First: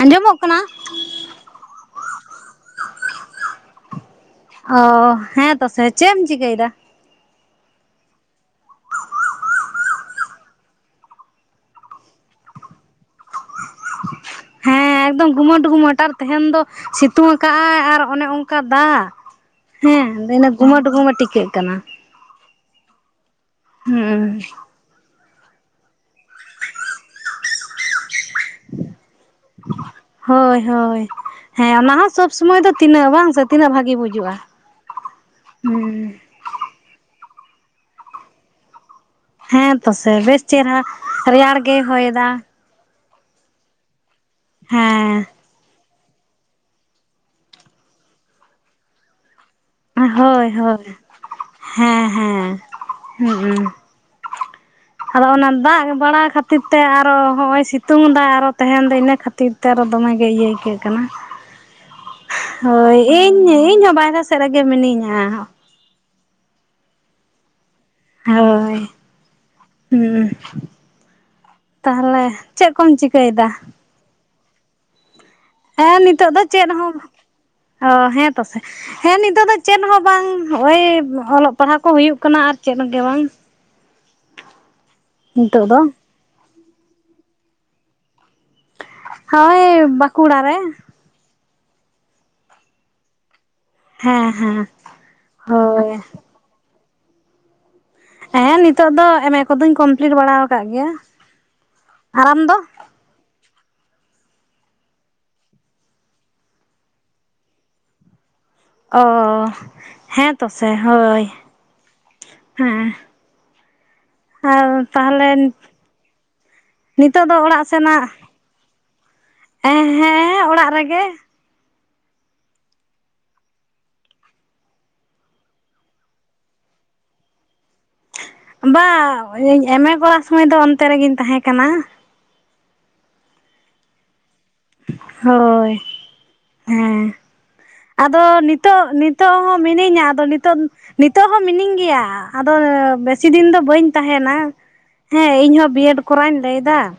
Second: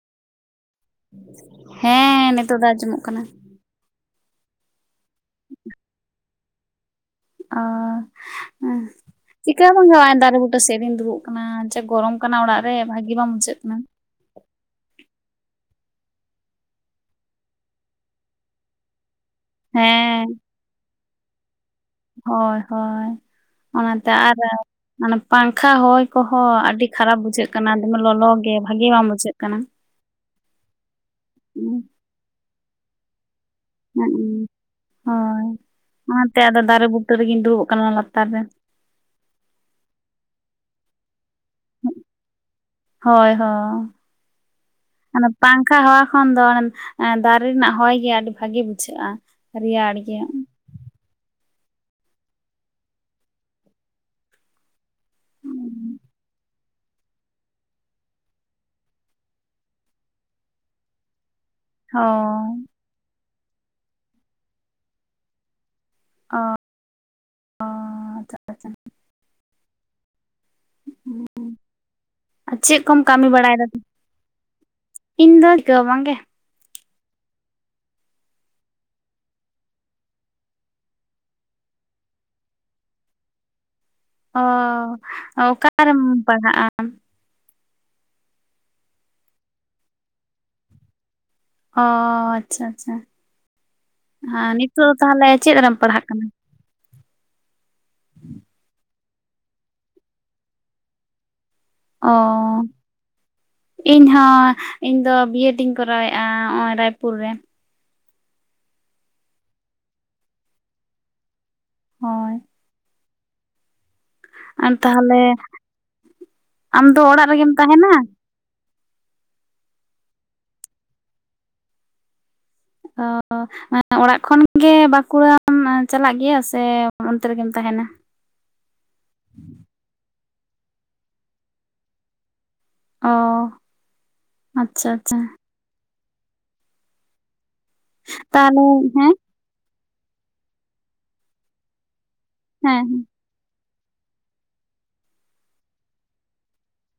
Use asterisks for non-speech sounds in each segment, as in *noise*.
ᱟᱸᱡᱚᱢᱚᱜ ᱠᱟᱱᱟ? ᱦᱮᱸ, ᱱᱤᱛᱚᱜ ᱫᱚ ᱟᱸᱡᱚᱢᱚᱜ ᱠᱟᱱᱟ᱾ ᱚ ᱦᱮᱸᱛᱚ ᱥᱮ ᱪᱮᱢ ᱮᱢ ᱪᱤᱠᱟᱹᱭ ᱮᱫᱟ? ᱚᱸᱻ᱾ *inaudible* ᱪᱤᱠᱟᱹ ᱦᱚ ᱵᱟᱝ ᱜᱮ᱾ ᱦᱚᱜᱼᱚᱭ ᱫᱟᱨᱮ ᱵᱩᱴᱟᱹ ᱥᱮᱡ ᱨᱤᱧ ᱫᱩᱲᱩᱵ ᱟᱠᱟᱱᱟ ᱟᱨ ᱡᱟ ᱜᱚᱨᱚᱢ ᱠᱟᱱᱟ᱾ ᱚᱲᱟᱜ ᱨᱮ ᱵᱷᱟᱹᱜᱤ ᱵᱟᱝ ᱵᱩᱡᱷᱟᱹᱜ ᱠᱟᱱᱟ᱾ ᱦᱮᱸ ᱮᱠᱫᱚᱢ ᱜᱩᱢᱟᱹᱴ ᱜᱩᱢᱟᱹᱴ ᱟᱨ ᱛᱮᱦᱮᱧ ᱫᱚ ᱥᱤᱛᱩᱝ ᱟᱠᱟᱫᱼ ᱟᱭ ᱟᱨ ᱚᱱᱮ ᱚᱱᱠᱟ ᱫᱟᱜ ᱦᱮᱸ, ᱜᱩᱢᱟᱹᱴ ᱜᱩᱢᱟᱹᱴ ᱴᱷᱤᱠᱟᱹᱜ ᱠᱟᱱᱟ᱾ ᱦᱳᱭ ᱦᱳᱭ, ᱚᱱᱟ ᱛᱮ ᱟᱨ ᱦᱩᱸ ᱢᱟᱱᱮ ᱯᱟᱝᱠᱷᱟ ᱦᱚᱭ ᱠᱚᱦᱚᱸ ᱟᱹᱰᱤ ᱠᱷᱟᱨᱟᱯ ᱵᱩᱡᱷᱟᱹᱜ ᱠᱟᱱᱟ, ᱫᱚᱢᱮ ᱞᱚᱞᱚ ᱜᱮ ᱵᱷᱟᱹᱜᱤ ᱵᱟᱝ ᱵᱩᱡᱷᱟᱹᱜ ᱠᱟᱱᱟ᱾ ᱦᱳᱭ ᱦᱳᱭ, ᱦᱮᱸ ᱚᱱᱟ ᱦᱚᱸ ᱥᱚᱵᱽ- ᱥᱚᱢᱚᱭ ᱫᱚ ᱛᱤᱱᱟᱹᱜ ᱵᱟᱝ ᱥᱮ ᱛᱤᱱᱟᱹᱜ ᱵᱷᱟᱜᱤ ᱵᱩᱡᱩᱜᱼᱟ ᱦᱮᱸ ᱦᱳᱭ ᱦᱩᱸ ᱴ, ᱚᱱᱟ ᱛᱮ ᱟᱫᱚ ᱫᱟᱨᱮ ᱵᱩᱴᱟᱹ ᱨᱮᱜᱮᱧ ᱫᱩᱲᱩᱵᱚ ᱟᱠᱟᱱᱟ᱾ ᱚᱱᱟ ᱞᱟᱛᱟᱨ ᱨᱮ᱾ ᱦᱮᱸ ᱛᱚ ᱥᱮ ᱵᱮᱥ ᱪᱮᱦᱨᱟ ᱨᱮᱭᱟᱲ ᱜᱮ ᱦᱚᱭ ᱮᱫᱟ ᱾ ᱦᱳᱭ ᱦᱚᱸ᱾ ᱦᱮᱸ ᱯᱟᱝᱠᱷᱟ ᱦᱟᱣᱟ ᱠᱷᱚᱱ ᱫᱚ ᱫᱟᱨᱮ ᱨᱮᱱᱟᱜ ᱦᱚᱭ ᱜᱮ ᱟᱹᱰᱤ ᱵᱷᱟᱹᱜᱤ ᱵᱩᱡᱷᱟᱹᱜᱼᱟ᱾ ᱨᱮᱭᱟᱲ ᱜᱮ ᱦᱳᱭ ᱦᱳᱭ, ᱦᱮᱸ ᱦᱮᱸ᱾ ᱟᱫᱚ ᱚᱱᱟ ᱫᱟᱜ ᱵᱟᱲᱟ ᱠᱷᱟᱹᱛᱤᱨ ᱛᱮ ᱟᱨᱚ ᱦᱚᱸᱜᱼᱚᱭ ᱥᱤᱛᱩᱝ ᱮᱫᱟ, ᱟᱨᱚ ᱛᱮᱦᱮᱱ ᱫᱚ ᱤᱱᱟᱹ ᱠᱷᱟᱹᱛᱤᱨ ᱱᱮᱛᱟᱨ ᱟᱨᱚ ᱫᱚᱢᱮ ᱜᱮ ᱤᱭᱟᱹ ᱟᱹᱭᱠᱟᱹᱜ ᱠᱟᱱᱟ? ᱦᱚᱸᱻ᱾ ᱦᱳᱭ, ᱤᱧ ᱤᱧᱦᱚᱸ ᱵᱟᱨᱦᱮ ᱥᱮᱫ ᱨᱮᱜᱮ ᱢᱤᱱᱟᱹᱧᱼᱟ᱾ ᱚᱸ᱾ ᱦᱳᱭ, ᱦᱩᱸ᱾ ᱛᱟᱦᱞᱮ ᱪᱮᱫ ᱠᱚᱢ ᱪᱤᱠᱟᱹᱭ ᱮᱫᱟ? ᱤᱧ ᱫᱚ ᱪᱤᱠᱟᱹ ᱦᱚᱸ ᱦᱮᱸ ᱵᱟᱝᱜᱮ ᱱᱤᱛᱚᱜ ᱫᱚ ᱪᱮᱫ? ᱦᱚᱸ ᱚ ᱦᱮᱸ ᱯᱟᱥᱮᱡ ᱦᱮᱸ ᱱᱤᱛᱚᱜ ᱫᱚ ᱪᱮᱫ ᱦᱚᱸ ᱵᱟᱝ, ᱱᱚᱜᱼᱚᱭ ᱚᱞᱚᱜ ᱯᱟᱲᱦᱟᱜ ᱠᱚ ᱦᱩᱭᱩᱜ ᱠᱟᱱᱟ ᱟᱨ ᱪᱮᱫ ᱜᱮ ᱵᱟᱝ᱾ ᱚ ᱱᱤᱛᱚᱜ ᱚᱠᱟ ᱫᱚ ᱨᱮᱢ ᱯᱟᱲᱦᱟᱜᱼᱟ? ᱦᱳᱭ, ᱵᱟᱸᱠᱩᱲᱟ ᱨᱮ ᱚ ᱟᱪᱪᱷᱟ ᱟᱪᱪᱷᱟ ᱦᱮᱸ ᱱᱤᱛᱚᱜ ᱫᱚ ᱛᱟᱦᱚᱴᱞᱮ ᱪᱮᱫ ᱨᱮᱢ ᱦᱳᱭ ᱯᱟᱲᱦᱟᱜ ᱠᱟᱱᱟ? ᱦᱮᱸ, ᱱᱤᱛᱚᱜ ᱫᱚ ᱮᱢ ᱮ ᱠᱚᱫᱚᱧ ᱠᱚᱢᱯᱤᱞᱴ ᱵᱟᱲᱟ ᱟᱠᱟᱫ ᱜᱮᱭᱟ ᱾ ᱚᱻ᱾ ᱤᱧ ᱦᱚᱸ ᱤᱧ ᱫᱚ ᱵᱤᱼᱮᱰ ᱤᱧ ᱠᱚᱨᱟᱣᱮᱫᱼᱟ, ᱱᱚᱜᱼᱚᱭ ᱨᱟᱭᱯᱩᱨ ᱨᱮ᱾ ᱚ ᱦᱮᱸ ᱛᱚ ᱥᱮ ᱦᱳᱭ ᱦᱳᱭ ᱦᱮᱸ, ᱟᱨ ᱛᱟᱦᱚᱞᱮ ᱟᱢ ᱫᱚ ᱚᱲᱟᱜ ᱨᱮᱜᱮᱢ ᱛᱟᱦᱮᱸᱱᱟ? ᱮᱸ ᱦᱮᱸ ᱚᱲᱟᱜ ᱨᱮᱜᱮ ᱾ *unintelligible* ᱚᱲᱟᱜ ᱠᱷᱚᱱᱜᱮ ᱵᱟᱸᱠᱩᱲᱟᱢ ᱪᱟᱞᱟᱜ ᱜᱮᱭᱟ ᱥᱮ ᱚᱱᱛᱮ ᱨᱮᱜᱮᱢ ᱛᱟᱦᱮᱸᱱᱟ? ᱵᱟ ᱮᱼᱢᱮ ᱠᱚᱨᱟᱣ ᱥᱚᱢᱚᱭ ᱫᱚ ᱚᱱᱛᱮ ᱨᱮᱜᱮᱤᱧ ᱛᱟᱦᱮᱸ ᱠᱟᱱᱟ ᱾ ᱚ ᱟᱪᱪᱷᱟ ᱟᱪᱪᱷᱟ ᱦᱳᱭ, ᱦᱮᱸ ᱟᱫᱚ ᱛᱟᱦᱚᱞᱮ ᱱᱤᱛᱚᱜ ᱦᱮᱸ ᱱᱤᱛᱚᱜ ᱦᱚᱸ ᱢᱤᱱᱟᱹᱧᱟ ᱟᱫᱚ ᱱᱤᱛ ᱱᱤᱛᱚᱜ ᱦᱚᱸ ᱢᱤᱱᱟᱹᱧ ᱜᱮᱭᱟ ᱾ ᱟᱫᱚ ᱦᱮᱸ ᱵᱮᱥᱤ ᱫᱤᱱ ᱫᱚ ᱵᱟᱹᱧ ᱛᱟᱦᱮᱸᱱᱟ ᱦᱮᱸ ᱤᱧ ᱦᱚᱸ ᱵᱤ ᱮᱰ ᱠᱚᱨᱟᱣᱤᱧ ᱞᱟᱹᱭ ᱫᱟ ᱾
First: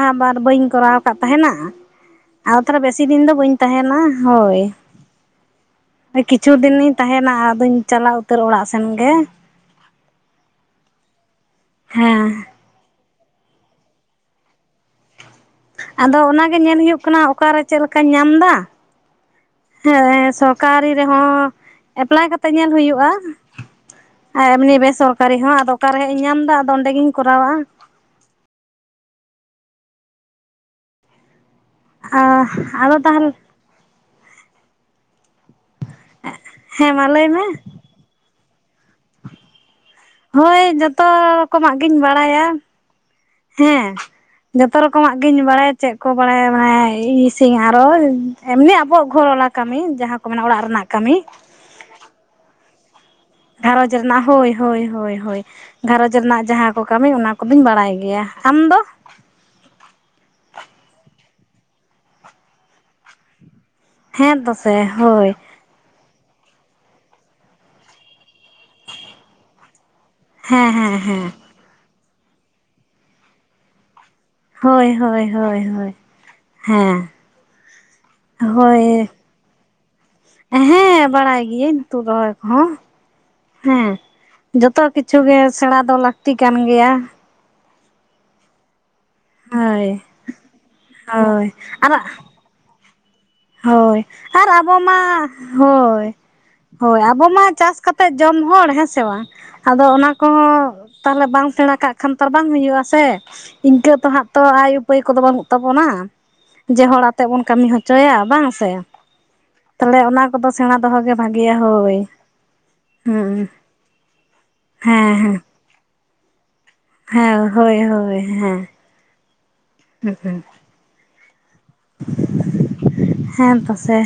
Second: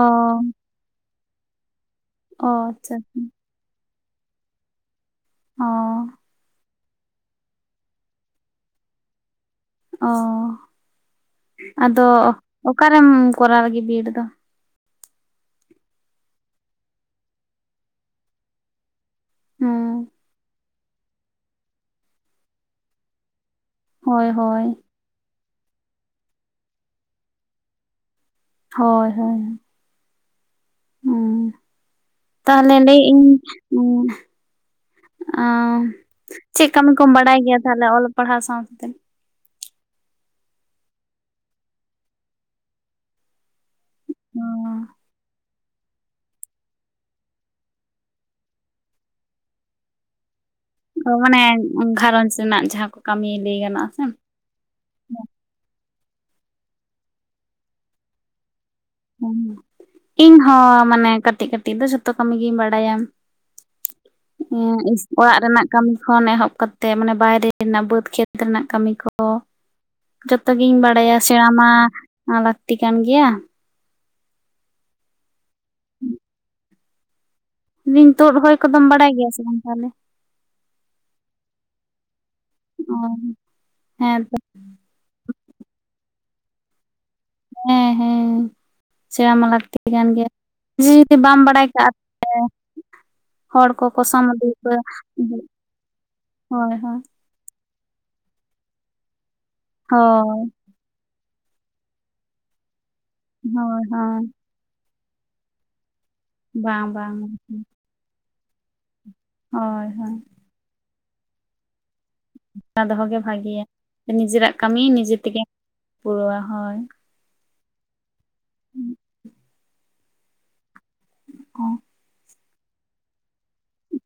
ᱚ ᱵᱟᱨ ᱵᱟᱹᱧ ᱠᱚᱨᱟᱣ ᱟᱠᱟᱫ ᱛᱟᱦᱮᱸᱱᱟ ᱚ ᱟᱨ ᱛᱟᱦᱚᱞᱮ ᱟᱪᱪᱷᱟ ᱵᱮᱥᱤ ᱫᱤᱱ ᱫᱚ ᱵᱟᱹᱧ ᱛᱟᱦᱮᱸᱱᱟ ᱾ ᱦᱳᱭ ᱾ ᱚ ᱠᱤᱪᱷᱩ ᱫᱤᱱᱤᱧ ᱛᱟᱦᱮᱸᱱᱟ ᱟᱫᱚᱧ ᱪᱟᱞᱟᱣ ᱩᱛᱟᱹᱨ ᱚᱲᱟᱜ ᱥᱮᱱ ᱜᱮ ᱾ ᱚ ᱟᱫᱚ ᱦᱮᱸ ᱚᱠᱟᱨᱮᱢ ᱠᱚᱨᱟᱣ ᱞᱟᱹᱜᱤᱫ ᱵᱤ ᱮᱰ ᱫᱚ? ᱟᱫᱚ ᱚᱱᱟᱜᱮ ᱧᱮᱞ ᱦᱩᱭᱩᱜ ᱠᱟᱱᱟ ᱚᱠᱟᱨᱮ ᱪᱮᱫ ᱞᱮᱠᱟᱧ ᱧᱟᱢ ᱫᱟ ᱦᱩᱸ ᱦᱮᱸ ᱥᱚᱨᱠᱟᱨᱤ ᱨᱮᱦᱚᱸ ᱮᱯᱞᱟᱭ ᱠᱟᱛᱮ ᱧᱮᱞ ᱦᱩᱭᱩᱜᱼᱟ ᱦᱳᱭ ᱟᱨ ᱦᱳᱭ ᱮᱢᱱᱤ ᱵᱮᱥᱚᱨᱠᱟᱨ ᱠᱟᱨᱤ ᱦᱚᱸ ᱟᱫᱚ ᱚᱠᱟᱨᱮ ᱤᱧ ᱧᱟᱢ ᱮᱫᱟ ᱟᱫᱚ ᱚᱸᱰᱮᱤᱧ ᱠᱚᱨᱟᱣᱟ ᱾ ᱦᱳᱭ ᱦᱳᱭ ᱾ ᱦᱩᱸ ᱛᱟᱦᱚᱞᱮ ᱟᱫᱚ ᱞᱟᱹᱭᱮ ᱛᱟᱦᱚᱞᱮ ᱤᱧ ᱩᱸ ᱟᱹ ᱪᱮᱫ ᱠᱟᱹᱢᱤ ᱦᱮᱸ ᱢᱟ ᱠᱚᱢ ᱞᱟᱹᱭ ᱵᱟᱲᱟᱭ ᱢᱮ ᱜᱮᱭᱟ ᱛᱟᱦᱞᱮ ᱚᱞ ᱯᱟᱲᱦᱟᱣ ᱥᱟᱶ ᱛᱮ? ᱦᱳᱭ ᱡᱚᱛᱚ ᱨᱚᱠᱚᱢᱟᱜ ᱜᱤᱧ ᱵᱟᱲᱟᱭᱟ ᱦᱮᱸ ᱾ ᱡᱚᱛᱚ ᱨᱚᱠᱚᱢᱟᱜ ᱜᱤᱧ ᱵᱟᱲᱟᱭ ᱪᱮᱫ ᱠᱚ ᱵᱟᱲᱟᱭᱟ ᱢᱟᱱᱮ ᱤᱥᱤᱱ ᱟᱨᱚ ᱮᱢᱱᱤ ᱟᱵᱚᱣᱟᱜ ᱜᱷᱚᱨᱚᱞᱟ ᱠᱟᱹᱢᱤ ᱡᱟᱦᱟᱸ ᱠᱚ ᱢᱮᱱᱟ ᱚᱲᱟᱜ ᱨᱮᱱᱟᱜ ᱾ ᱚ ᱢᱟᱱᱮ ᱜᱷᱟᱨᱚᱸᱡᱽ ᱨᱮᱱᱟᱜ ᱡᱟᱦᱟᱸ ᱠᱚ ᱾ ᱜᱷᱟᱨᱚᱸᱡᱽ ᱨᱮᱱᱟᱜ ᱦᱳᱭ ᱾ ᱦᱳᱭ ᱦᱳᱭ ᱦᱳᱭ, ᱜᱷᱟᱨᱚᱸᱡᱽ ᱨᱮᱱᱟᱜ ᱡᱟᱦᱟᱸ ᱠᱚ ᱠᱟᱹᱢᱤ ᱚᱱᱟ ᱠᱚᱫᱚᱧ ᱵᱟᱲᱟᱭ ᱜᱮᱭᱟ ᱾ ᱟᱢ ᱫᱚ? ᱤᱧ ᱦᱚᱸ ᱢᱟᱱᱮ ᱠᱟᱹᱴᱤᱡ ᱠᱟᱹᱴᱤᱡ ᱫᱚ ᱡᱷᱚᱛᱚ ᱠᱟᱹᱢᱤ ᱜᱤᱧ ᱵᱟᱲᱟᱭᱟ ᱾ ᱛᱚᱥᱮ ᱦᱮᱸ ᱦᱳᱭ ᱚᱲᱟᱜ ᱨᱮᱱᱟᱜ ᱠᱟᱹᱢᱤ ᱠᱷᱚᱱ ᱮᱦᱚᱵ ᱠᱟᱛᱮᱜ ᱢᱟᱱᱮ ᱵᱟᱭᱨᱮ ᱨᱮᱱᱟᱜ ᱵᱟᱹᱫᱽ ᱠᱷᱮᱛ ᱨᱮᱱᱟᱜ ᱠᱟᱹᱢᱤ ᱠᱚ ᱾ ᱡᱚᱛᱚ ᱦᱮᱸ ᱜᱤᱧ ᱦᱮᱸ ᱵᱟᱲᱟᱭᱟ ᱦᱮᱸ ᱥᱮᱬᱟ ᱢᱟ ᱞᱟᱹᱠᱛᱤ ᱠᱟᱱ ᱜᱮᱭᱟ ᱾ ᱦᱳᱭ ᱦᱳᱭ ᱦᱳᱭ ᱦᱳᱭ ᱦᱮᱸ, ᱛᱳᱫ ᱨᱚᱦᱚᱭ ᱦᱳᱭ ᱠᱚᱫᱚᱢ ᱵᱟᱲᱟᱭ ᱜᱮᱭᱟ ᱥᱮ ᱵᱟᱝ ᱛᱟᱦᱚᱞᱮ? ᱦᱮᱸ ᱵᱟᱲᱟᱭ ᱜᱤᱭᱟᱹᱧ ᱛᱩᱫ ᱨᱚᱦᱚᱭ ᱠᱚᱦᱚᱸ ᱚ ᱦᱮᱸ ᱡᱚᱛᱚ ᱡᱚᱛᱚ ᱠᱤᱪᱷᱩ ᱜᱮ ᱥᱮᱬᱟ ᱫᱚ ᱞᱟᱹᱠᱛᱤ ᱠᱟᱱ ᱜᱮᱭᱟ ᱾ ᱦᱮᱸ ᱦᱮᱸ ᱾ ᱥᱮᱬᱟ ᱢᱟ ᱞᱟᱹᱠᱛᱤ ᱦᱳᱭ ᱠᱟᱱ ᱜᱮᱭᱟ ᱡᱮ ᱡᱩᱫᱤ ᱵᱟᱢ ᱦᱳᱭ ᱵᱟᱲᱟᱭ ᱠᱟᱜᱼᱟ ᱟᱨ *unintelligible* ᱦᱚᱲ ᱠᱚᱠᱚ ᱦᱳᱭ ᱥᱟᱢ ᱤᱫᱤ ᱟᱨ ᱯᱮ ᱟᱵᱚ ᱢᱟ ᱦᱳᱭ ᱦᱳᱭ ᱟᱵᱚ ᱢᱟ ᱪᱟᱥ ᱠᱟᱛᱮᱜ ᱠᱟᱛᱮᱫ ᱡᱚᱢ ᱦᱚᱲ ᱦᱮᱸ ᱥᱮ ᱵᱟᱝ ᱟᱫᱚ ᱚᱱᱟ ᱦᱳᱭ ᱠᱚᱦᱚᱸ ᱛᱟᱦᱚᱞᱮ ᱵᱟᱝ ᱥᱮᱬᱟ ᱠᱟᱜ ᱠᱷᱟᱱ ᱛᱚ ᱵᱟᱝ ᱦᱩᱭᱩᱜᱼᱟ ᱥᱮ ᱦᱳᱭ ᱤᱱᱠᱟᱹ ᱛᱚ ᱦᱳᱭ ᱦᱟᱸᱜ ᱛᱚ ᱟᱭ ᱩᱯᱟᱹᱭ ᱠᱚᱫᱚ ᱵᱟᱹᱱᱩᱜ ᱛᱟᱵᱚᱱᱟ ᱡᱮ ᱵᱟᱝ ᱦᱚᱲ ᱵᱟᱝ ᱟᱛᱮᱮᱫ ᱵᱚᱱ ᱠᱟᱹᱢᱤ ᱦᱚᱪᱚᱭᱟ ᱵᱟᱝ ᱥᱮ? ᱦᱳᱭ ᱛᱟᱦᱚᱞᱮ ᱦᱳᱭ ᱚᱱᱟ ᱠᱚᱫᱚ ᱥᱮᱬᱟ ᱫᱚᱦᱚ ᱜᱮ ᱵᱷᱟᱜᱮᱭᱟ ᱦᱳᱭ ᱾ ᱥᱮᱬᱟ ᱫᱚᱦᱚ ᱜᱮ ᱵᱷᱟᱜᱮᱭᱟ ᱱᱤᱡᱮᱨᱟᱜ ᱠᱟᱹᱢᱤ ᱦᱮᱸ ᱱᱤᱡᱮ ᱦᱮᱸ ᱛᱮᱜᱮ ᱯᱩᱨᱟᱹᱣᱟ ᱦᱳᱭ᱾ ᱦᱮᱸ ᱦᱳᱭ ᱦᱳᱭ ᱦᱮᱸ ᱾ ᱚ ᱦᱮᱸ ᱯᱟᱥᱮ,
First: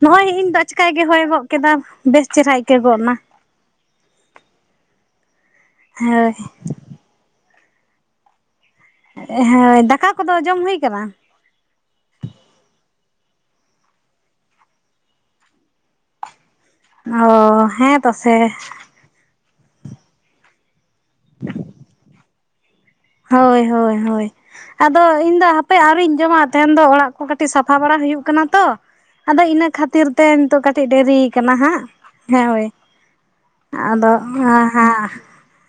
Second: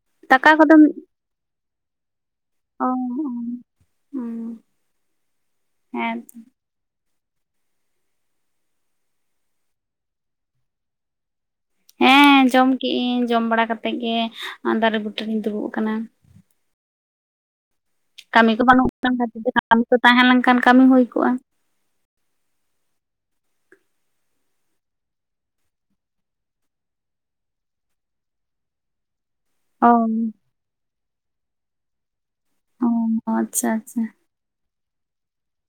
ᱱᱚᱜᱼᱚᱭ ᱫᱟᱠᱟ ᱤᱧ *unintelligible* ᱫᱚ ᱠᱚᱫᱚᱢ ᱟᱡᱠᱟ ᱜᱮᱭ ᱦᱚᱭ ᱠᱚ᱾ ᱠᱮᱫᱟ ᱾ ᱵᱮᱥ ᱪᱮᱦᱨᱟ ᱟᱹᱭᱠᱟᱹᱣ ᱚ ᱜᱚᱫ ᱱᱟ᱾ ᱦᱩᱸ᱾ ᱦᱮᱸ ᱦᱳᱭ ᱾ ᱦᱳᱭ, ᱫᱟᱠᱟ ᱠᱚᱫᱚ ᱡᱚᱢ ᱦᱩᱭ ᱟᱠᱟᱱᱟ? ᱦᱮᱸ ᱡᱚᱢ ᱠᱮᱜ ᱤᱧ, ᱡᱚᱢ ᱵᱟᱲᱟ ᱠᱟᱛᱮᱜ ᱜᱮ ᱫᱟᱨᱮ ᱵᱩᱴᱟᱹᱨᱤᱧ ᱫᱩᱲᱩᱵ ᱟᱠᱟᱱᱟ᱾ ᱚ ᱦᱮᱸᱼᱼ ᱠᱟᱹᱢᱤ ᱠᱚ ᱵᱟᱹᱱᱩᱜ ᱠᱷᱟᱱ ᱠᱷᱟᱹᱛᱤᱨ ᱛᱮ, ᱠᱟᱹᱢᱤ ᱠᱚ ᱛᱟᱦᱮᱸ ᱞᱮᱱᱠᱷᱟᱱ ᱠᱟᱹᱢᱤ ᱦᱩᱭ ᱠᱚᱜᱼᱟ᱾ ᱦᱳᱭ, ᱦᱳᱭ, ᱦᱳᱭ᱾ ᱟᱫᱚ ᱤᱧ ᱫᱚ ᱦᱟᱯᱮ ᱟᱹᱣᱨᱤᱧ ᱡᱚᱢᱟ᱾ ᱛᱮᱧ ᱫᱚ ᱚᱲᱟᱜ ᱠᱚ ᱠᱟᱹᱴᱤᱡ ᱥᱟᱯᱷᱟ ᱵᱟᱲᱟ ᱦᱩᱭᱩᱜ ᱠᱟᱱᱟ ᱛᱚ᱾ ᱟᱫᱚ ᱤᱱᱟᱹ ᱚ ᱠᱷᱟᱹᱛᱤᱨ ᱛᱮ ᱱᱤᱛᱚᱜ ᱠᱟᱹᱴᱤᱡ ᱫᱮᱨᱤ ᱠᱟᱱᱟ ᱦᱟᱸᱜ, ᱦᱮᱸ ᱦᱳᱭ, ᱚ ᱟᱪᱪᱷᱟ ᱟᱪᱪᱷᱟ ᱟᱫᱚ᱾ ᱚ ᱦᱮᱸ ᱦᱮᱸ᱾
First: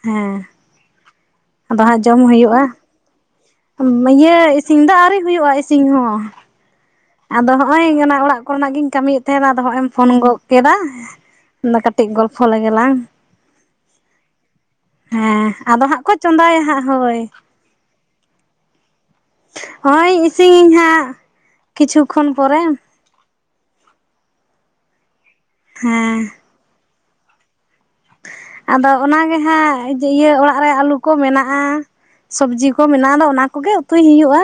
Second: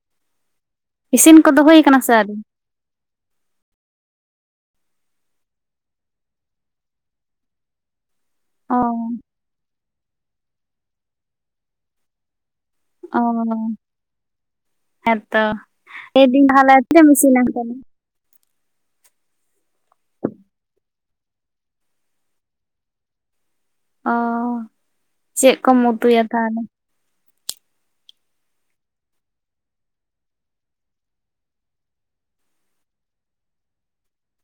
ᱦᱮᱸ ᱤᱥᱤᱱ ᱠᱚᱫᱚ ᱦᱩᱭ ᱟᱫᱚ ᱠᱟᱱᱟ ᱦᱟᱸᱜ ᱥᱮ ᱡᱚᱢ ᱟᱹᱣᱨᱤ? ᱦᱩᱭᱩᱜᱼᱟ ᱤᱭᱟᱹ ᱤᱥᱤᱱ ᱫᱚ ᱟᱹᱣᱨᱤ ᱦᱩᱭᱩᱜᱼᱟ ᱾ ᱤᱥᱤᱱ ᱦᱚᱸ᱾ ᱟᱫᱚ ᱦᱚᱸᱜ ᱚᱭ ᱚᱱᱟ ᱚᱲᱟᱜ ᱠᱚ ᱨᱮᱱᱟᱜ ᱚ ᱜᱤᱧ ᱠᱟᱹᱢᱤᱭ ᱮᱫ ᱛᱟᱦᱮᱱᱟ ᱾ ᱟᱫᱚ ᱦᱚᱸᱜᱼᱚᱭ ᱮᱢ ᱯᱷᱳᱱ ᱜᱚᱫ ᱠᱮᱫᱟ ᱾ ᱟᱫᱚ ᱠᱟᱹᱴᱤᱡ ᱜᱚᱞᱯᱷᱚ ᱞᱮᱜᱮ ᱞᱟᱝ᱾ ᱚ ᱦᱮᱸᱛᱚ ᱦᱮᱸ, ᱟᱫᱚ ᱦᱟᱸᱜ ᱠᱚ ᱞᱟᱹᱭᱫᱟᱹᱧ ᱪᱚᱸᱫᱟᱭᱟ ᱛᱟᱦᱚᱞᱮ ᱦᱟᱸᱜ ᱛᱤᱨᱮᱢ ᱦᱳᱭ᱾ ᱤᱥᱤᱱᱟ ᱛᱟᱦᱚᱞᱮ? ᱦᱳᱭ ᱤᱥᱤᱱᱤᱧ ᱦᱟᱸᱜ, ᱠᱤᱪᱷᱩ ᱠᱷᱚᱱ ᱯᱚᱨᱮ᱾ ᱚ, ᱪᱮᱜ ᱠᱚᱢ ᱦᱮᱸ ᱩᱛᱩᱭᱟ ᱛᱟᱦᱚᱞᱮ? ᱟᱫᱚ ᱚᱱᱟᱜᱮ ᱦᱟᱸᱜ ᱤᱭᱟᱹ, ᱚᱲᱟᱜ ᱨᱮ ᱟᱹᱞᱩ ᱠᱚ ᱢᱮᱱᱟᱜᱼᱟ᱾ ᱥᱚᱵᱽᱡᱤ ᱠᱚ ᱢᱮᱱᱟᱜᱼᱟ ᱫᱚ᱾ ᱚᱱᱟ ᱠᱚᱜᱮ ᱩᱛᱩᱭ ᱦᱩᱭᱩᱜᱼᱟ᱾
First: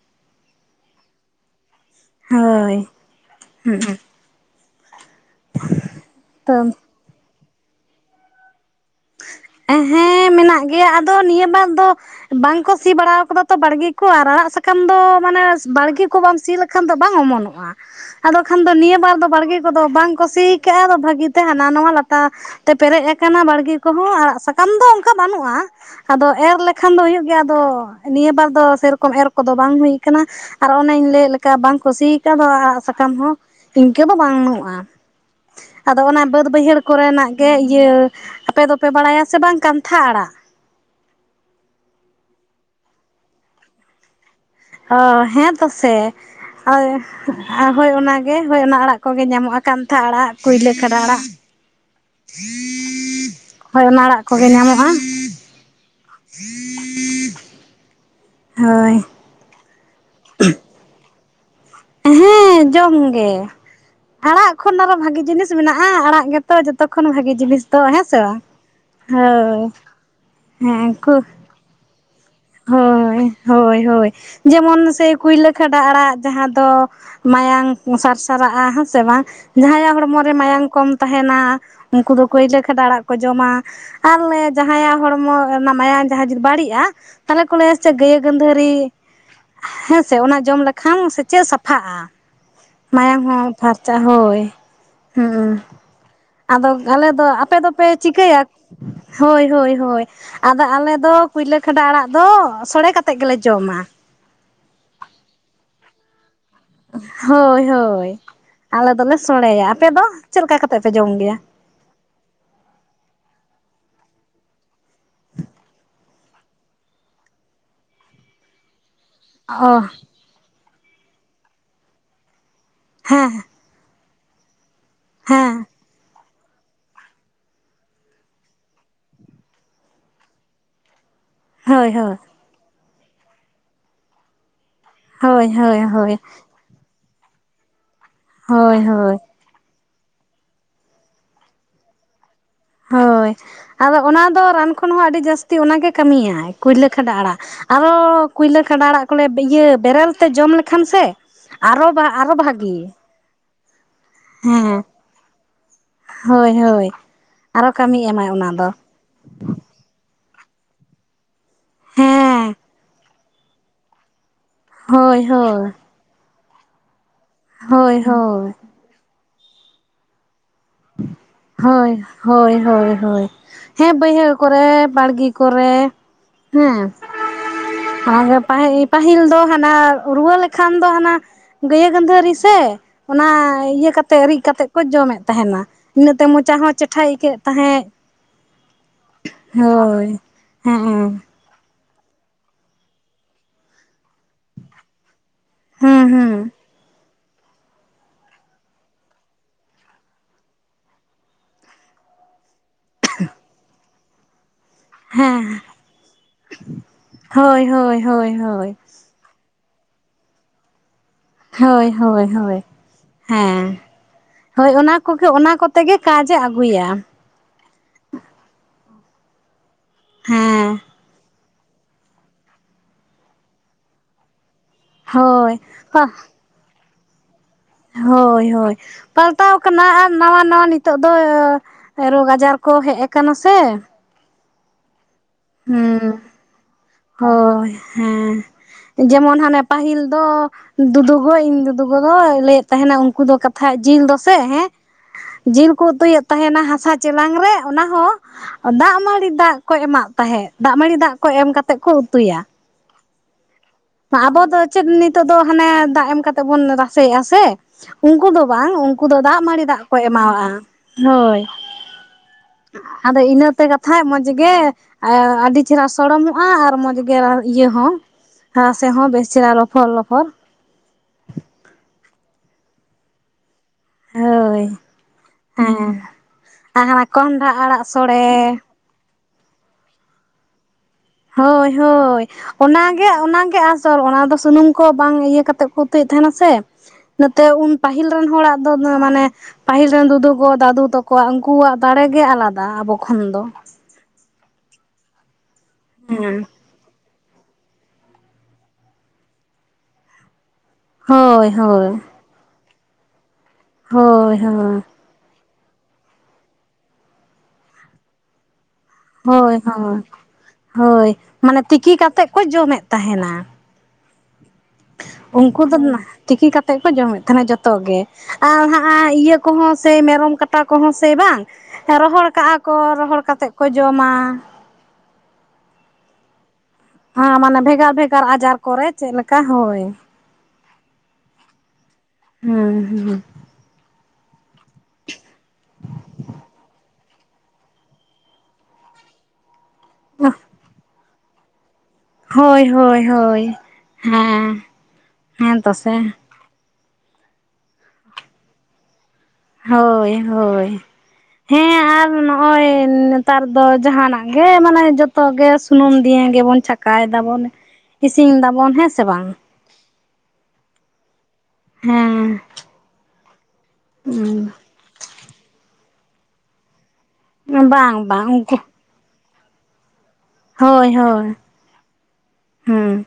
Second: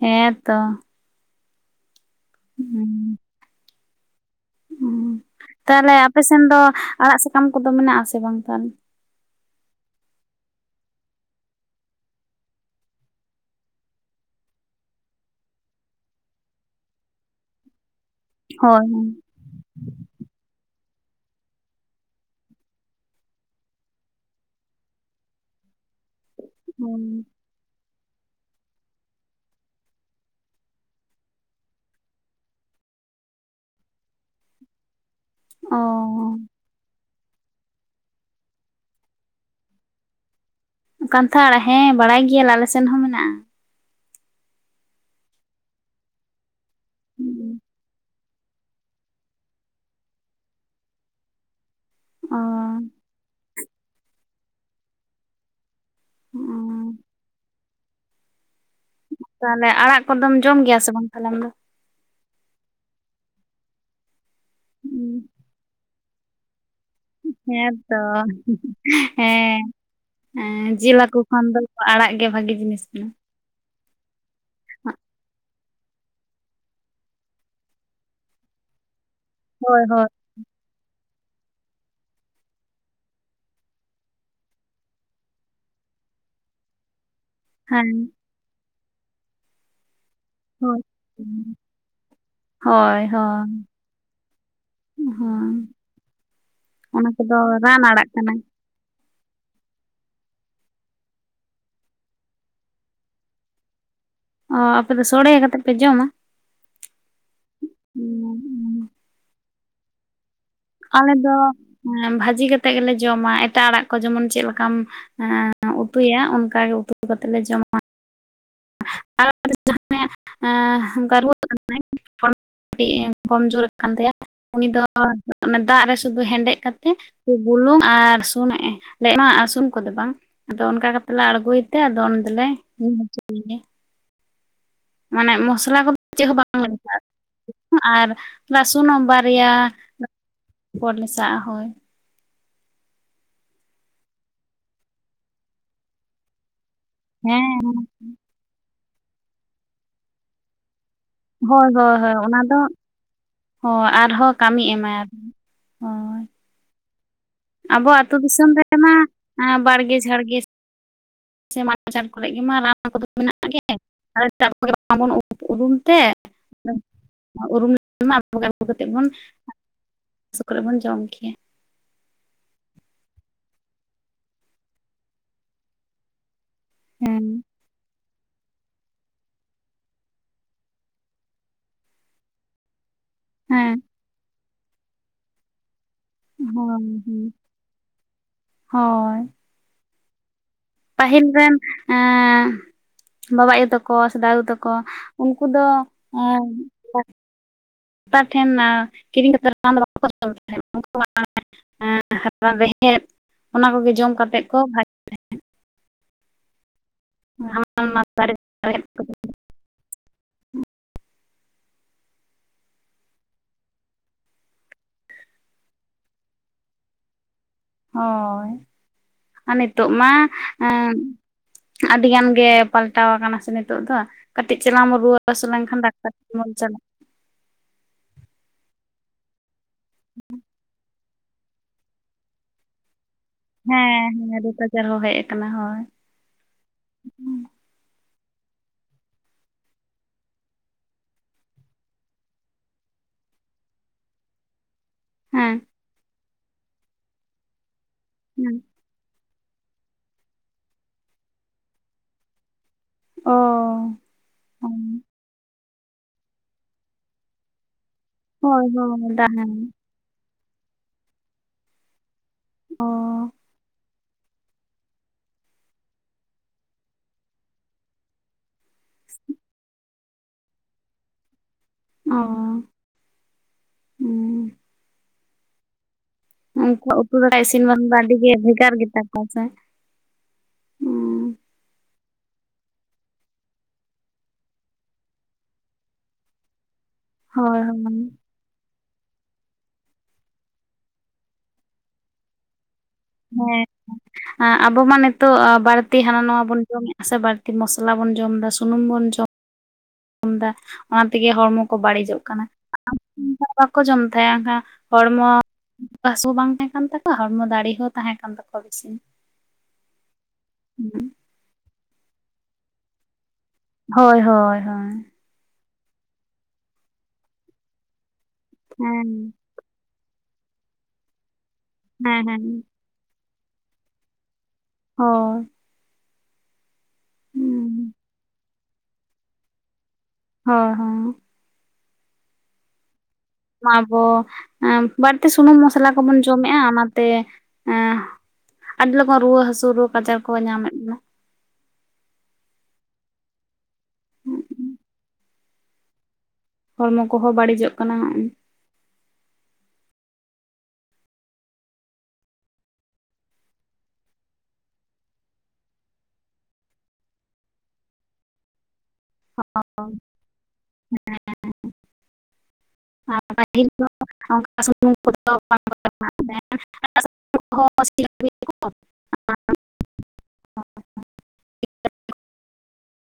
ᱦᱮᱸ ᱛᱚ᱾ ᱦᱳᱭ, ᱦᱩᱸ᱾ ᱚ, ᱛᱟᱦᱚᱞᱮ ᱟᱯᱮᱥᱮᱱ ᱛᱚ ᱫᱚ ᱟᱲᱟᱜ ᱥᱟᱠᱟᱢ ᱠᱚᱫᱚ ᱢᱮᱱᱟᱜ ᱟᱥᱮ ᱵᱟᱝ ᱛᱟᱦᱚᱞᱮ? ᱦᱮᱸ ᱢᱮᱱᱟᱜ ᱜᱮᱭᱟ᱾ ᱟᱫᱚ ᱱᱤᱭᱟᱹ ᱵᱟᱨ ᱫᱚ᱾ ᱵᱟᱝᱠᱚ ᱥᱤ ᱵᱟᱲᱟ ᱟᱠᱟᱫᱟ ᱛᱚ ᱵᱟᱲᱜᱮ ᱠᱚ᱾ ᱟᱨ ᱟᱲᱟᱜ ᱥᱟᱠᱟᱢ ᱫᱚ ᱢᱟᱱᱮ ᱵᱟᱲᱜᱮ ᱠᱚ ᱵᱟᱢ ᱥᱤᱼᱼ ᱠᱷᱟᱱ ᱫᱚ ᱵᱟᱝ ᱚᱢᱚᱱᱚᱜᱼᱟ ᱾ᱟᱫᱚ ᱠᱷᱟᱱ ᱫᱚ ᱦᱳᱭ ᱱᱤᱭᱟᱹ ᱵᱟᱨ ᱫᱚ ᱵᱟᱲᱜᱮᱼᱼ ᱠᱚᱫᱚ ᱵᱟᱝ ᱠᱩᱥᱤᱠᱟᱜᱼᱟ ᱾ᱟᱫᱚ ᱵᱷᱟᱹᱜᱤᱛᱮ ᱦᱟᱱᱟ ᱱᱚᱣᱟ ᱞᱟᱛᱟᱨ ᱛᱮ ᱯᱮᱨᱮᱡ ᱟᱠᱟᱱᱟ ᱵᱟᱲᱜᱮ ᱠᱚᱦᱚᱸ᱾ ᱥᱟᱠᱟᱢ ᱫᱚ ᱚᱱᱠᱟ ᱵᱟᱹᱱᱩᱜᱼᱟ᱾ ᱟᱫᱚ ᱮᱨ ᱞᱮᱠᱷᱟᱱ ᱫᱚ ᱦᱳᱭ᱾ ᱦᱩᱭᱩᱜ ᱜᱮᱭᱟ᱾ ᱫᱚ, ᱱᱤᱭᱟᱹ ᱵᱟᱨ ᱫᱚ ᱥᱮᱨᱚᱠᱚᱢ ᱮᱨ ᱠᱚᱫᱚ ᱵᱟᱝ ᱦᱩᱭ ᱟᱠᱟᱱᱟ᱾ ᱟᱨ ᱚᱱᱮᱧ ᱞᱟᱹᱭ ᱞᱮᱠᱟ ᱵᱟᱝ ᱠᱚ ᱥᱤ ᱠᱟᱣᱫᱟ *unintelligible* ᱟᱲᱟᱜ ᱥᱟᱠᱟᱢ ᱦᱚᱸ᱾ ᱤᱱᱠᱟᱹ ᱫᱚ ᱵᱟᱹᱱᱩᱜᱼᱟ᱾ ᱚ ᱟᱫᱚ ᱚᱱᱟ ᱵᱟᱹᱫ ᱵᱟᱹᱭᱦᱟᱹᱲ ᱠᱚ ᱨᱮᱱᱟᱜ ᱜᱮ ᱤᱭᱟᱹ, ᱟᱯᱮ ᱫᱚᱯᱮ ᱵᱟᱲᱟᱭᱟ ᱥᱮ ᱵᱟᱝ ᱠᱟᱱᱛᱷᱟ ᱟᱲᱟᱜ᱾ ᱠᱟᱱᱛᱷᱟ ᱟᱲᱟᱜ, ᱦᱮᱸ ᱵᱟᱲᱟᱭ ᱜᱮᱭᱟᱞᱮ ᱟᱞᱮ ᱥᱮᱱ ᱦᱚᱸ ᱢᱮᱱᱟᱜᱼᱟ᱾ ᱚ ᱦᱮᱸ ᱛᱚ ᱥᱮ, *unintelligible* ᱦᱳᱭ ᱦᱩᱸ, ᱚ ᱦᱳᱭ ᱚᱱᱟᱜᱮ᱾ ᱦᱳᱭ ᱚᱱᱟ ᱟᱲᱟᱜ ᱠᱚᱜᱮ ᱧᱟᱢᱚᱜᱼᱟ᱾ ᱠᱟᱱᱛᱷᱟ ᱟᱲᱟᱜ, ᱠᱩᱭᱞᱟᱹ ᱠᱷᱟᱰᱟ ᱟᱲᱟᱜ᱾ ᱚ ᱦᱳᱭ ᱚᱱᱟ ᱟᱲᱟᱜ ᱠᱚᱜᱮ ᱧᱟᱢᱚᱜᱼᱟ᱾ ᱚᱸ ᱦᱳᱭ᱾ ᱛᱟᱦᱚᱞᱮ ᱟᱲᱟᱜ ᱠᱚᱫᱚᱢ ᱡᱚᱢ ᱜᱮᱭᱟ ᱥᱮ ᱵᱟᱝ ᱛᱟᱦᱚᱞᱮ ᱟᱢ ᱫᱚ? ᱦᱮᱸ ᱡᱚᱢᱜᱮ, ᱟᱲᱟᱜ ᱠᱷᱚᱱ ᱟᱨᱚ ᱦᱩᱸ, ᱵᱷᱟᱜᱤ ᱡᱤᱱᱤᱥ ᱢᱮᱱᱟᱜᱼᱟ? ᱟᱲᱟᱜ ᱜᱮᱼᱼ ᱛᱚ ᱡᱚᱛᱚ ᱠᱷᱚᱱ ᱵᱷᱟᱜᱮ ᱡᱤᱱᱤᱥ ᱫᱚ, ᱦᱮᱸᱛᱚ ᱦᱮᱸ ᱥᱮ ᱵᱟᱝ? ᱦᱮᱸ ᱡᱤᱞ ᱦᱟᱹᱠᱩ ᱠᱷᱚᱱ ᱫᱚ ᱟᱲᱟᱜ ᱜᱮ ᱵᱷᱟᱜᱤ᱾ ᱡᱤᱱᱤᱥ ᱠᱟᱱᱟ ᱦᱳᱭ, ᱦᱳᱭ, ᱦᱳᱭ ᱡᱮᱢᱚᱱ ᱥᱮ ᱠᱩᱭᱞᱟᱹ ᱠᱷᱟᱰᱟ ᱟᱲᱟᱜ ᱡᱟᱦᱟᱸ ᱫᱚᱼᱼ ᱢᱟᱭᱟᱝ ᱥᱟᱨᱥᱟᱨᱟᱜᱼᱟ ᱦᱮᱸᱥᱮ ᱵᱟᱝ, ᱦᱳᱭ ᱡᱟᱦᱟᱸᱭᱟᱜ ᱦᱳᱭ ᱦᱚᱲᱢᱚᱼᱼ ᱦᱚᱲᱢᱚ ᱨᱮ ᱢᱟᱭᱟᱝ ᱠᱚᱢ ᱛᱟᱦᱮᱱᱟ ᱩᱱᱠᱩ ᱫᱚ ᱠᱩᱭᱞᱟᱹ ᱠᱷᱟᱹᱴ ᱟᱲᱟᱜ ᱠᱚ ᱡᱚᱢᱟ᱾ ᱟᱨ ᱞᱮ ᱡᱟᱦᱟᱸᱭᱟᱜ ᱦᱚᱲᱢᱚ ᱨᱮᱱᱟᱜ ᱢᱟᱭᱟᱝ ᱡᱟᱦᱟᱸ ᱡᱩᱫᱤ ᱵᱟᱹᱲᱤᱡᱼᱟ ᱛᱟᱞᱦᱮ ᱠᱚ ᱞᱟᱹ ᱭᱟ ᱥᱮ ᱦᱮᱸ ᱪᱮᱫ ᱜᱟᱹᱭᱟᱹ ᱜᱟᱹᱫᱷᱟᱹᱨᱤ ᱦᱮᱸ ᱥᱮ ᱚᱱᱟ ᱡᱚᱢ ᱦᱳᱭ ᱞᱮᱠᱷᱟᱱ ᱥᱮ ᱪᱮᱫ ᱥᱟᱯᱷᱟᱜᱼᱟ᱾ ᱦᱳᱭ ᱢᱟᱭᱟᱝ ᱦᱳᱭ ᱦᱚᱸ ᱯᱷᱟᱨᱪᱟ ᱦᱳᱭ, ᱦᱩᱸᱜ-ᱩᱸ᱾ ᱦᱳᱭ ᱟᱫᱚ ᱟᱞᱮ ᱚᱱᱟ ᱫᱚ ᱠᱚᱫᱚ ᱟᱯᱮ ᱨᱟᱱ ᱫᱚᱯᱮ ᱟᱲᱟᱜ ᱠᱟᱱᱟ ᱪᱤᱠᱟᱹᱭᱟ? ᱦᱳᱭ ᱦᱳᱭ ᱦᱳᱭ᱾ ᱟᱫᱚ ᱟᱞᱮ ᱫᱚ ᱠᱩᱭᱞᱟᱹ ᱠᱷᱟᱰᱟ ᱟᱲᱟᱜ ᱫᱚ ᱥᱚᱲᱮ ᱠᱟᱛᱮᱫ ᱜᱮᱞᱮ ᱡᱚᱢᱟ᱾ ᱚ ᱟᱯᱮ ᱫᱚ ᱥᱳᱲᱮ ᱠᱟᱛᱮᱫ ᱯᱮ ᱡᱚᱢᱟ? ᱦᱳᱭ ᱦᱳᱭ, ᱟᱞᱮ ᱫᱚᱞᱮ ᱥᱚᱲᱮᱭᱟ, ᱟᱯᱮ ᱫᱚ ᱪᱮᱫ ᱞᱮᱠᱟ ᱠᱟ ᱟᱞᱮ ᱫᱚ ᱵᱷᱟᱹᱡᱤ ᱠᱟᱛᱮᱜ ᱜᱮᱞᱮ ᱡᱚᱢᱟ, ᱮᱴᱟᱜ ᱟᱲᱟᱜ ᱠᱚ ᱡᱮᱢᱚᱱ ᱪᱮᱫ ᱞᱮᱠᱟᱢ ᱮᱸ ᱩᱛᱩᱭᱟ ᱚᱱᱠᱟ ᱜᱮ ᱩᱛᱩ ᱠᱟᱛᱮᱜ ᱞᱮ ᱡᱚᱢᱟ᱾ *inaudible* ᱮᱸ ᱚ *inaudible* ᱦᱮᱸ ᱠᱚᱢ ᱡᱳᱨ᱾ ᱠᱟᱱ ᱛᱟᱭᱟ ᱩᱱᱤ ᱫᱚ ᱦᱮᱸ ᱚᱱᱟ ᱫᱟᱜ ᱨᱮ *inaudible* ᱦᱮᱸᱰᱮᱡ ᱠᱟᱛᱮ ᱵᱩᱞᱩᱝ ᱟᱨ *inaudible* ᱠᱚᱫᱚ ᱵᱟᱝ᱾ ᱟᱫᱚ ᱚᱱᱠᱟ ᱠᱟᱛᱮ ᱞᱮ ᱟᱬᱜᱚᱭ ᱛᱮ ᱦᱳᱭ ᱟᱫᱚ ᱩᱱ ᱦᱳᱭ ᱫᱚᱞᱮ ᱧᱩ ᱦᱚᱪᱚᱭᱮᱭᱟ᱾ ᱢᱟᱱᱮ ᱦᱳᱭ ᱢᱚᱥᱞᱟ ᱦᱳᱭ ᱦᱳᱭ *inaudible* ᱪᱮᱫ ᱦᱚᱸ ᱵᱟᱝ᱾ *inaudible* ᱟᱨ ᱦᱳᱭ ᱨᱟᱥᱩᱱ ᱚᱸ ᱦᱳᱭ ᱵᱟᱨᱭᱟ *inaudible* ᱯᱚᱨ ᱢᱮᱥᱟᱣᱟᱜ-ᱟ ᱦᱳᱭ᱾ ᱦᱳᱭ, ᱟᱫᱚ ᱚᱱᱟ ᱫᱚ ᱨᱟᱱ ᱠᱷᱚᱱ ᱦᱚᱸ ᱟᱹᱰᱤ ᱡᱟᱹᱥᱛᱤ ᱚᱱᱟ ᱜᱮ ᱠᱟᱹᱢᱤᱭᱟᱭ᱾ ᱠᱩᱭᱞᱟᱹ ᱠᱷᱟᱰᱟ ᱟᱲᱟᱜ, ᱦᱮᱸ ᱟᱨᱚ ᱠᱩᱭᱞᱟᱹ ᱠᱷᱟᱰᱟ ᱟᱲᱟᱜ ᱠᱚ ᱞᱟᱹᱭᱟ, ᱤᱭᱟᱹ ᱵᱮᱨᱮᱞ ᱛᱮ ᱡᱚᱢ ᱞᱮᱠᱷᱟᱱ ᱥᱮ ᱦᱳᱭ ᱟᱨᱚ ᱦᱳᱭ ᱦᱳᱭ ᱟᱨᱚ ᱚᱱᱟ ᱫᱚ, ᱵᱷᱟᱜᱤ ᱦᱚᱸ ᱟᱨᱦᱚᱸ ᱠᱟᱹᱢᱤ ᱦᱮᱸ ᱮᱢᱟᱭ᱾ ᱦᱳᱭ ᱦᱳᱭ᱾ ᱟᱨᱚ ᱟᱵᱚ ᱠᱟᱹᱢᱤ ᱟᱹᱛᱩ ᱮᱢᱟᱭ ᱚᱱᱟ ᱫᱤᱥᱚᱢ ᱫᱚ ᱨᱮᱢᱟ ᱮᱸ ᱵᱟᱲᱜᱮ ᱡᱷᱟᱲᱜᱮ ᱥᱮ ᱢᱟᱫᱽ ᱡᱷᱟᱲ ᱠᱚᱨᱮᱜ ᱜᱮ ᱦᱮᱸ ᱢᱟ ᱨᱟᱱ ᱠᱚᱫᱚ ᱢᱮᱱᱟᱜ ᱜᱮ᱾ ᱦᱳᱭ *inaudible* ᱦᱳᱭ ᱩᱨᱩᱢ ᱛᱮ ᱦᱳᱭ *inaudible* ᱟᱹᱜᱩ ᱦᱳᱭ ᱠᱟᱛᱮᱫ ᱵᱚᱱ, ᱦᱟᱹᱥᱩ ᱠᱚᱨᱮᱜ ᱵᱚᱱ ᱡᱚᱢ ᱜᱮᱭᱟ᱾ ᱦᱳᱭ ᱦᱳᱭ ᱦᱳᱭ ᱦᱳᱭ, ᱦᱮᱸ ᱵᱟᱹᱭᱦᱟᱹᱲ ᱠᱚᱨᱮ ᱵᱟᱲᱜᱮ ᱠᱚᱨᱮ ᱦᱮᱸ᱾ ᱦᱮᱸᱱ᱾ ᱟᱨ ᱯᱟᱦᱤ ᱯᱟᱹᱦᱤᱞ ᱫᱚ ᱦᱟᱱᱟ ᱨᱩᱣᱟᱹ ᱞᱮᱠᱷᱟᱱ ᱫᱚ ᱦᱟᱱᱟ ᱜᱟᱹᱭᱟᱹ ᱜᱟᱺᱫᱷᱟᱹᱨᱤ ᱥᱮ, ᱚᱱᱟ ᱦᱮᱸ ᱤᱭᱟᱹ ᱠᱟᱛᱮ ᱨᱤᱫ ᱠᱟᱛᱮᱫ ᱠᱚ ᱡᱚᱢᱮᱫ ᱛᱟᱦᱮᱱᱟ᱾ ᱤᱱᱟᱹᱜ ᱛᱮ ᱢᱚᱪᱟ ᱦᱚᱸ ᱦᱳᱭ ᱪᱮᱴᱷᱟ ᱦᱮᱸ ᱟᱹᱭᱠᱟᱹᱜ ᱛᱟᱦᱮᱸᱜ, ᱦᱳᱭ ᱦᱳᱭ᱾ ᱦᱮᱸ ᱦᱮᱸ ᱯᱟᱹᱦᱤᱞ ᱨᱮᱱ ᱮᱸ ᱵᱟᱵᱟ ᱟᱭᱳ ᱛᱟᱠᱚ ᱥᱮ ᱫᱟᱫᱩ ᱛᱟ ᱠᱚ ᱩᱱᱠᱩ ᱫᱚ ᱮᱸ ᱦᱮᱸ ᱛᱟᱨ ᱴᱷᱮᱱ ᱮᱸ ᱠᱤᱨᱤᱧ ᱠᱟᱛᱮ ᱨᱟᱱ ᱫᱚ ᱵᱟᱠᱚ ᱡᱚᱢᱮᱫ *inaudible* *inaudible* ᱚᱱᱟ ᱠᱚᱜᱮ ᱡᱚᱢ ᱠᱟᱛᱮᱜ ᱠᱚ ᱵᱷᱟ ᱦᱮᱸ, ᱦᱳᱭ ᱦᱳᱭ ᱫᱟᱨᱮ ᱦᱳᱭ ᱦᱳᱭ᱾ *inaudible* ᱦᱳᱭ ᱦᱳᱭ ᱦᱳᱭ, ᱦᱮᱸ᱾ ᱦᱳᱭ ᱚᱱᱟ ᱠᱚᱜᱮ ᱚᱱᱟ ᱠᱚᱛᱮ ᱜᱮ ᱠᱟᱡᱮ ᱟᱹᱜᱩᱭᱟ᱾ ᱦᱳᱭ, ᱟᱨ ᱱᱤᱛᱚᱜ ᱢᱟ ᱦᱮᱸ ᱮᱸ ᱟᱹᱰᱤ ᱜᱟᱱ ᱜᱮ ᱯᱟᱞᱴᱟᱣ ᱟᱠᱟᱱᱟ ᱥᱮ ᱱᱤᱛᱚᱜ ᱫᱚ᱾ ᱠᱟᱹᱴᱤᱡ ᱪᱟᱞᱟᱝ ᱵᱚ ᱨᱩᱣᱟᱹ ᱦᱟᱹᱥᱩ ᱦᱳᱭ ᱞᱮᱱᱠᱷᱟᱱ ᱰᱟᱠᱛᱟᱨ ᱴᱮᱱᱵᱚᱱ ᱪᱟᱞᱟᱜᱼᱟ᱾ ᱦᱳᱭ ᱦᱳᱭ, ᱯᱟᱞᱴᱟᱣ ᱠᱟᱱᱟ ᱟᱨ ᱱᱟᱣᱟ ᱱᱟᱣᱟ ᱱᱤᱛᱳᱜ ᱫᱚ ᱮ ᱨᱳᱜᱽ ᱟᱡᱟᱨ ᱠᱚ ᱦᱮᱡ ᱟᱠᱟᱱᱟ ᱥᱮ? ᱦᱮᱸ ᱦᱮᱸ ᱨᱳᱜ ᱟᱡᱟᱨ ᱦᱚᱸ ᱦᱮᱡ ᱟᱠᱟᱱᱟ ᱦᱳᱭ᱾ ᱦᱩᱸ ᱦᱳᱭ ᱦᱮᱸ ᱡᱮᱢᱚᱱ ᱦᱟᱱᱮ ᱯᱟᱹᱦᱤᱞ ᱫᱚᱼᱼ ᱫᱩᱫᱩ-ᱜᱚᱜᱚ ᱤᱧ ᱫᱩᱫᱩᱜᱚ ᱫᱚᱭ ᱞᱟᱹᱭᱮᱫ ᱛᱟᱦᱮᱱᱟ᱾ ᱩᱱᱠᱩ ᱫᱚ ᱠᱟᱛᱷᱡ ᱡᱤᱞ ᱫᱚᱥᱮ ᱦᱮᱸᱼᱼ ᱦᱮᱸ ᱡᱤᱞ ᱠᱚ ᱩᱛᱩᱭᱮᱫ ᱛᱟᱦᱮᱱᱟ ᱾ᱦᱟᱥᱟ ᱪᱮᱞᱟᱝ ᱨᱮ, ᱚᱱᱟ ᱦᱚᱸ ᱦᱮᱸ ᱫᱟᱜ ᱢᱟᱹᱲᱤ ᱫᱟᱜᱼᱼ ᱠᱚ ᱮᱢᱟᱜ ᱛᱟᱦᱮᱸᱫ, ᱫᱟᱜᱽ ᱢᱟᱹᱲᱤ ᱫᱟᱜᱽ ᱠᱚ ᱮᱢ ᱠᱟᱛᱮᱫ ᱠᱚ ᱩᱛᱩᱭᱟ᱾ ᱚᱻ ᱟᱵᱚ ᱫᱚ ᱪᱮᱫ ᱱᱤᱛᱚᱜ ᱫᱚ ᱦᱟᱱᱮᱸ ᱫᱟᱜᱽ ᱮᱢ ᱠᱟᱛᱮᱜ ᱵᱚᱱ ᱨᱟᱥᱮᱫᱼᱟ ᱥᱮ᱾ ᱩᱱᱠᱩ ᱫᱚ ᱦᱳᱭ ᱵᱟᱝ᱾ ᱩᱱᱠᱩ ᱦᱳᱭ ᱫᱚ ᱫᱟᱜᱽ ᱫᱟᱦᱮᱸ ᱢᱟᱹᱲᱤ ᱫᱟᱜᱽ ᱠᱚ ᱨᱮᱢᱟ ᱦᱳᱭ ᱚ ᱟᱫᱚ ᱤᱱᱟᱹᱛᱮ ᱠᱟᱛᱷᱟᱡ ᱢᱚᱡᱽ ᱜᱮ ᱮ ᱟᱹᱰᱤ ᱪᱮᱦᱨᱟ ᱥᱚᱲᱚᱢᱚᱜᱼᱟ ᱾ᱟᱨ ᱢᱚᱡᱽ ᱜᱮ ᱤᱭᱟᱹ ᱦᱚᱸ ᱨᱟᱥᱮ ᱦᱚᱸ ᱵᱮᱥ ᱪᱮᱨᱦᱟ ᱞᱚᱯᱷᱚᱨ- ᱞᱚᱯᱷᱚᱨ ᱚᱻ ᱦᱳᱭ ᱦᱮᱸ ᱟᱨ ᱩᱱᱠᱩ ᱦᱟᱱᱟ ᱩᱛᱩ ᱫᱚᱸ ᱠᱚᱸᱦᱰᱟ ᱤᱥᱤᱱ ᱵᱟᱝ ᱟᱲᱟᱜ ᱫᱚ ᱟᱹᱰᱤᱜᱮ ᱥᱚᱲᱮ ᱵᱷᱽᱮᱜᱟᱨ ᱜᱮᱛᱟ ᱠᱚᱣᱟ ᱥᱮ ᱦᱩᱸ, ᱦᱳᱭ, ᱦᱳᱭ ᱚᱱᱟᱜᱮ, ᱚᱱᱟᱜᱮ ᱟᱥᱚᱞ ᱚᱱᱟ ᱫᱚ ᱥᱩᱱᱩᱢ ᱠᱚ ᱵᱟᱝ ᱤᱭᱟᱹ ᱠᱟᱛᱮᱫ ᱠᱚ, ᱩᱛᱩᱭᱮᱫ ᱛᱟᱦᱮᱱᱟ ᱥᱮᱺ ᱱᱚᱛᱮ ᱦᱳᱭ ᱩᱱ ᱦᱳᱭ ᱯᱟᱹᱟᱦᱤᱞ ᱨᱮᱱ ᱦᱚᱲᱟ-ᱜ ᱢᱟᱱᱮ ᱯᱟᱹᱦᱤᱞ ᱨᱮᱱ ᱫᱩᱫᱩ ᱠᱚ ᱫᱟᱫᱩ ᱛᱟᱠᱚᱣᱟ᱾ ᱩᱱᱠᱩᱣᱟᱜ ᱫᱟᱲᱮᱜ ᱜᱮ ᱟᱞᱟᱫᱟ ᱾ᱟᱵᱚ ᱠᱷᱚᱱ ᱫᱚ ᱦᱮᱸ ᱟᱵᱚ ᱢᱟ ᱱᱤᱛᱚᱜ ᱵᱟᱹᱲᱛᱤᱸ ᱦᱟᱱᱟ ᱦᱮᱸ ᱱᱟᱣᱟ ᱵᱚᱱ᱾ ᱡᱚᱢᱮ-ᱟ ᱥᱮ ᱵᱟᱹᱲᱛᱤ ᱢᱚᱥᱞᱟ ᱵᱚᱱ ᱡᱚᱢ ᱮᱫᱟ ᱾ ᱥᱩᱱᱩᱢ ᱵᱚᱱ ᱡᱚᱢ ᱫᱟ᱾ ᱡᱚᱢᱫᱟ ᱚᱱᱟ ᱛᱮᱜᱮ ᱦᱳᱭ ᱦᱚᱲᱢᱚ ᱠᱚ ᱦᱳᱭ ᱵᱟᱹᱲᱤᱡᱚᱜ ᱠᱟᱱᱟ ᱾ ᱵᱟᱠᱚ ᱡᱚᱢ ᱦᱳᱭ ᱛᱟᱦᱮᱸ ᱟᱨ ᱦᱳᱭ ᱦᱚᱲᱢᱚ᱾ ᱦᱚᱲᱢᱚᱥ ᱦᱚᱸ ᱵᱟᱝ ᱛᱟᱦᱮᱸ ᱠᱟᱱ ᱛᱟᱠᱚᱣᱟ᱾ ᱦᱚᱲᱢᱚ ᱫᱟᱲᱮᱸ ᱦᱚᱸ ᱛᱟᱦᱮᱸ ᱠᱟᱱ ᱛᱟᱠᱚᱣᱟ᱾ ᱵᱮᱥᱤ ᱦᱳᱭ, ᱦᱳᱭ, ᱦᱩᱸ, ᱦᱳᱭ ᱢᱟᱱᱮ ᱛᱤᱠᱤ ᱠᱟᱛᱮᱫ ᱠᱚ ᱡᱚᱢᱮᱫ ᱛᱟᱦᱮᱱᱟ᱾ ᱦᱳᱭ, ᱦᱳᱭ, ᱦᱳᱭ᱾ ᱩᱱᱠᱩ ᱫᱚ ᱛᱤᱠᱤ ᱠᱟᱛᱮᱫ ᱠᱚ ᱡᱚᱢᱮᱫ ᱛᱟᱦᱮᱱᱟ᱾ ᱡᱚᱛᱚ ᱜᱮ, ᱟᱨ ᱦᱮᱸ ᱦᱟᱸᱜ ᱤᱭᱟᱹ ᱠᱚᱦᱚᱸ ᱥᱮ ᱢᱮᱨᱚᱢ ᱠᱟᱴᱟ ᱠᱚᱦᱚᱸ ᱥᱮ ᱵᱟᱝ ᱾ ᱦᱮᱸ ᱨᱚᱦᱚᱲ ᱦᱮᱸ ᱠᱟᱜᱼᱟ ᱠᱚ ᱨᱚᱦᱚᱲ ᱠᱟᱛᱮ ᱠᱚ ᱡᱚᱢᱟ᱾ ᱦᱳᱭ ᱦᱮᱸ ᱢᱟᱱᱮ ᱦᱩᱸ, ᱵᱷᱽᱮᱜᱟᱨ - ᱵᱷᱽᱮᱜᱟᱨ ᱟᱡᱟᱨ ᱠᱚᱨᱮ ᱪᱮᱫ ᱞᱮᱠᱟ ᱦᱳᱭ ᱦᱳᱭ, ᱦᱳᱭ ᱦᱩᱸ ᱦᱩᱸ ᱟᱵᱚ ᱵᱟᱹᱲᱛᱤ ᱥᱩᱱᱩᱢ ᱢᱚᱥᱞᱟ ᱠᱚᱵᱚᱱ ᱡᱚᱢᱮᱫᱼᱟ᱾ ᱚᱱᱟᱛᱮ ᱮᱸ ᱟᱹᱰᱤ ᱞᱚᱜᱚᱱ ᱨᱩᱣᱟᱹ ᱦᱟᱹᱥᱩ ᱨᱳᱜ ᱟᱡᱟᱨ ᱦᱩᱸ ᱠᱚᱼᱠᱚ ᱧᱟᱢᱮᱫ ᱵᱱᱟ᱾ ᱦᱳᱭ, ᱦᱳᱭ, ᱦᱳᱭ ᱦᱮᱸ ᱦᱮᱸ ᱛᱚ ᱥᱮ ᱦᱚᱲᱢᱚ ᱠᱚᱼᱦᱚᱸ ᱵᱟᱹᱲᱤᱡᱚ-ᱜ ᱠᱟᱱᱟ᱾ ᱦᱳᱭ, ᱦᱳᱭ ᱦᱮᱸ ᱟᱨ ᱱᱚᱜᱼᱚᱭ ᱱᱮᱛᱟᱨ ᱫᱚ ᱡᱟᱦᱟᱱᱟ-ᱜ ᱜᱮ ᱢᱟᱱᱮ-ᱼ ᱡᱚᱛᱚ ᱜᱮ ᱥᱩᱱᱩᱢ ᱫᱤᱭᱮ ᱜᱮᱵᱚᱱ ᱪᱷᱟᱠᱟᱭ ᱫᱟᱵᱚᱱ᱾ ᱤᱥᱤᱱ ᱫᱟᱵᱚᱱ ᱦᱮᱸᱥᱮ ᱥᱮ ᱵᱟᱝ᱾ ᱦᱮᱸ ᱟᱨ ᱯᱟᱹᱦᱤᱞ ᱫᱚ ᱱᱚᱝᱠᱟ ᱥᱩᱱᱩᱢ ᱠᱚᱼᱫᱚ ᱵᱟᱝ *unintelligible* ᱠᱟᱱᱟ, ᱵᱟᱝ, ᱥᱤ ᱵᱟᱝ, ᱞᱟᱹᱜᱤᱫ ᱠᱚ ᱩᱝᱠᱩ ᱦᱳᱭ, ᱦᱳᱭ ᱦᱩᱸ᱾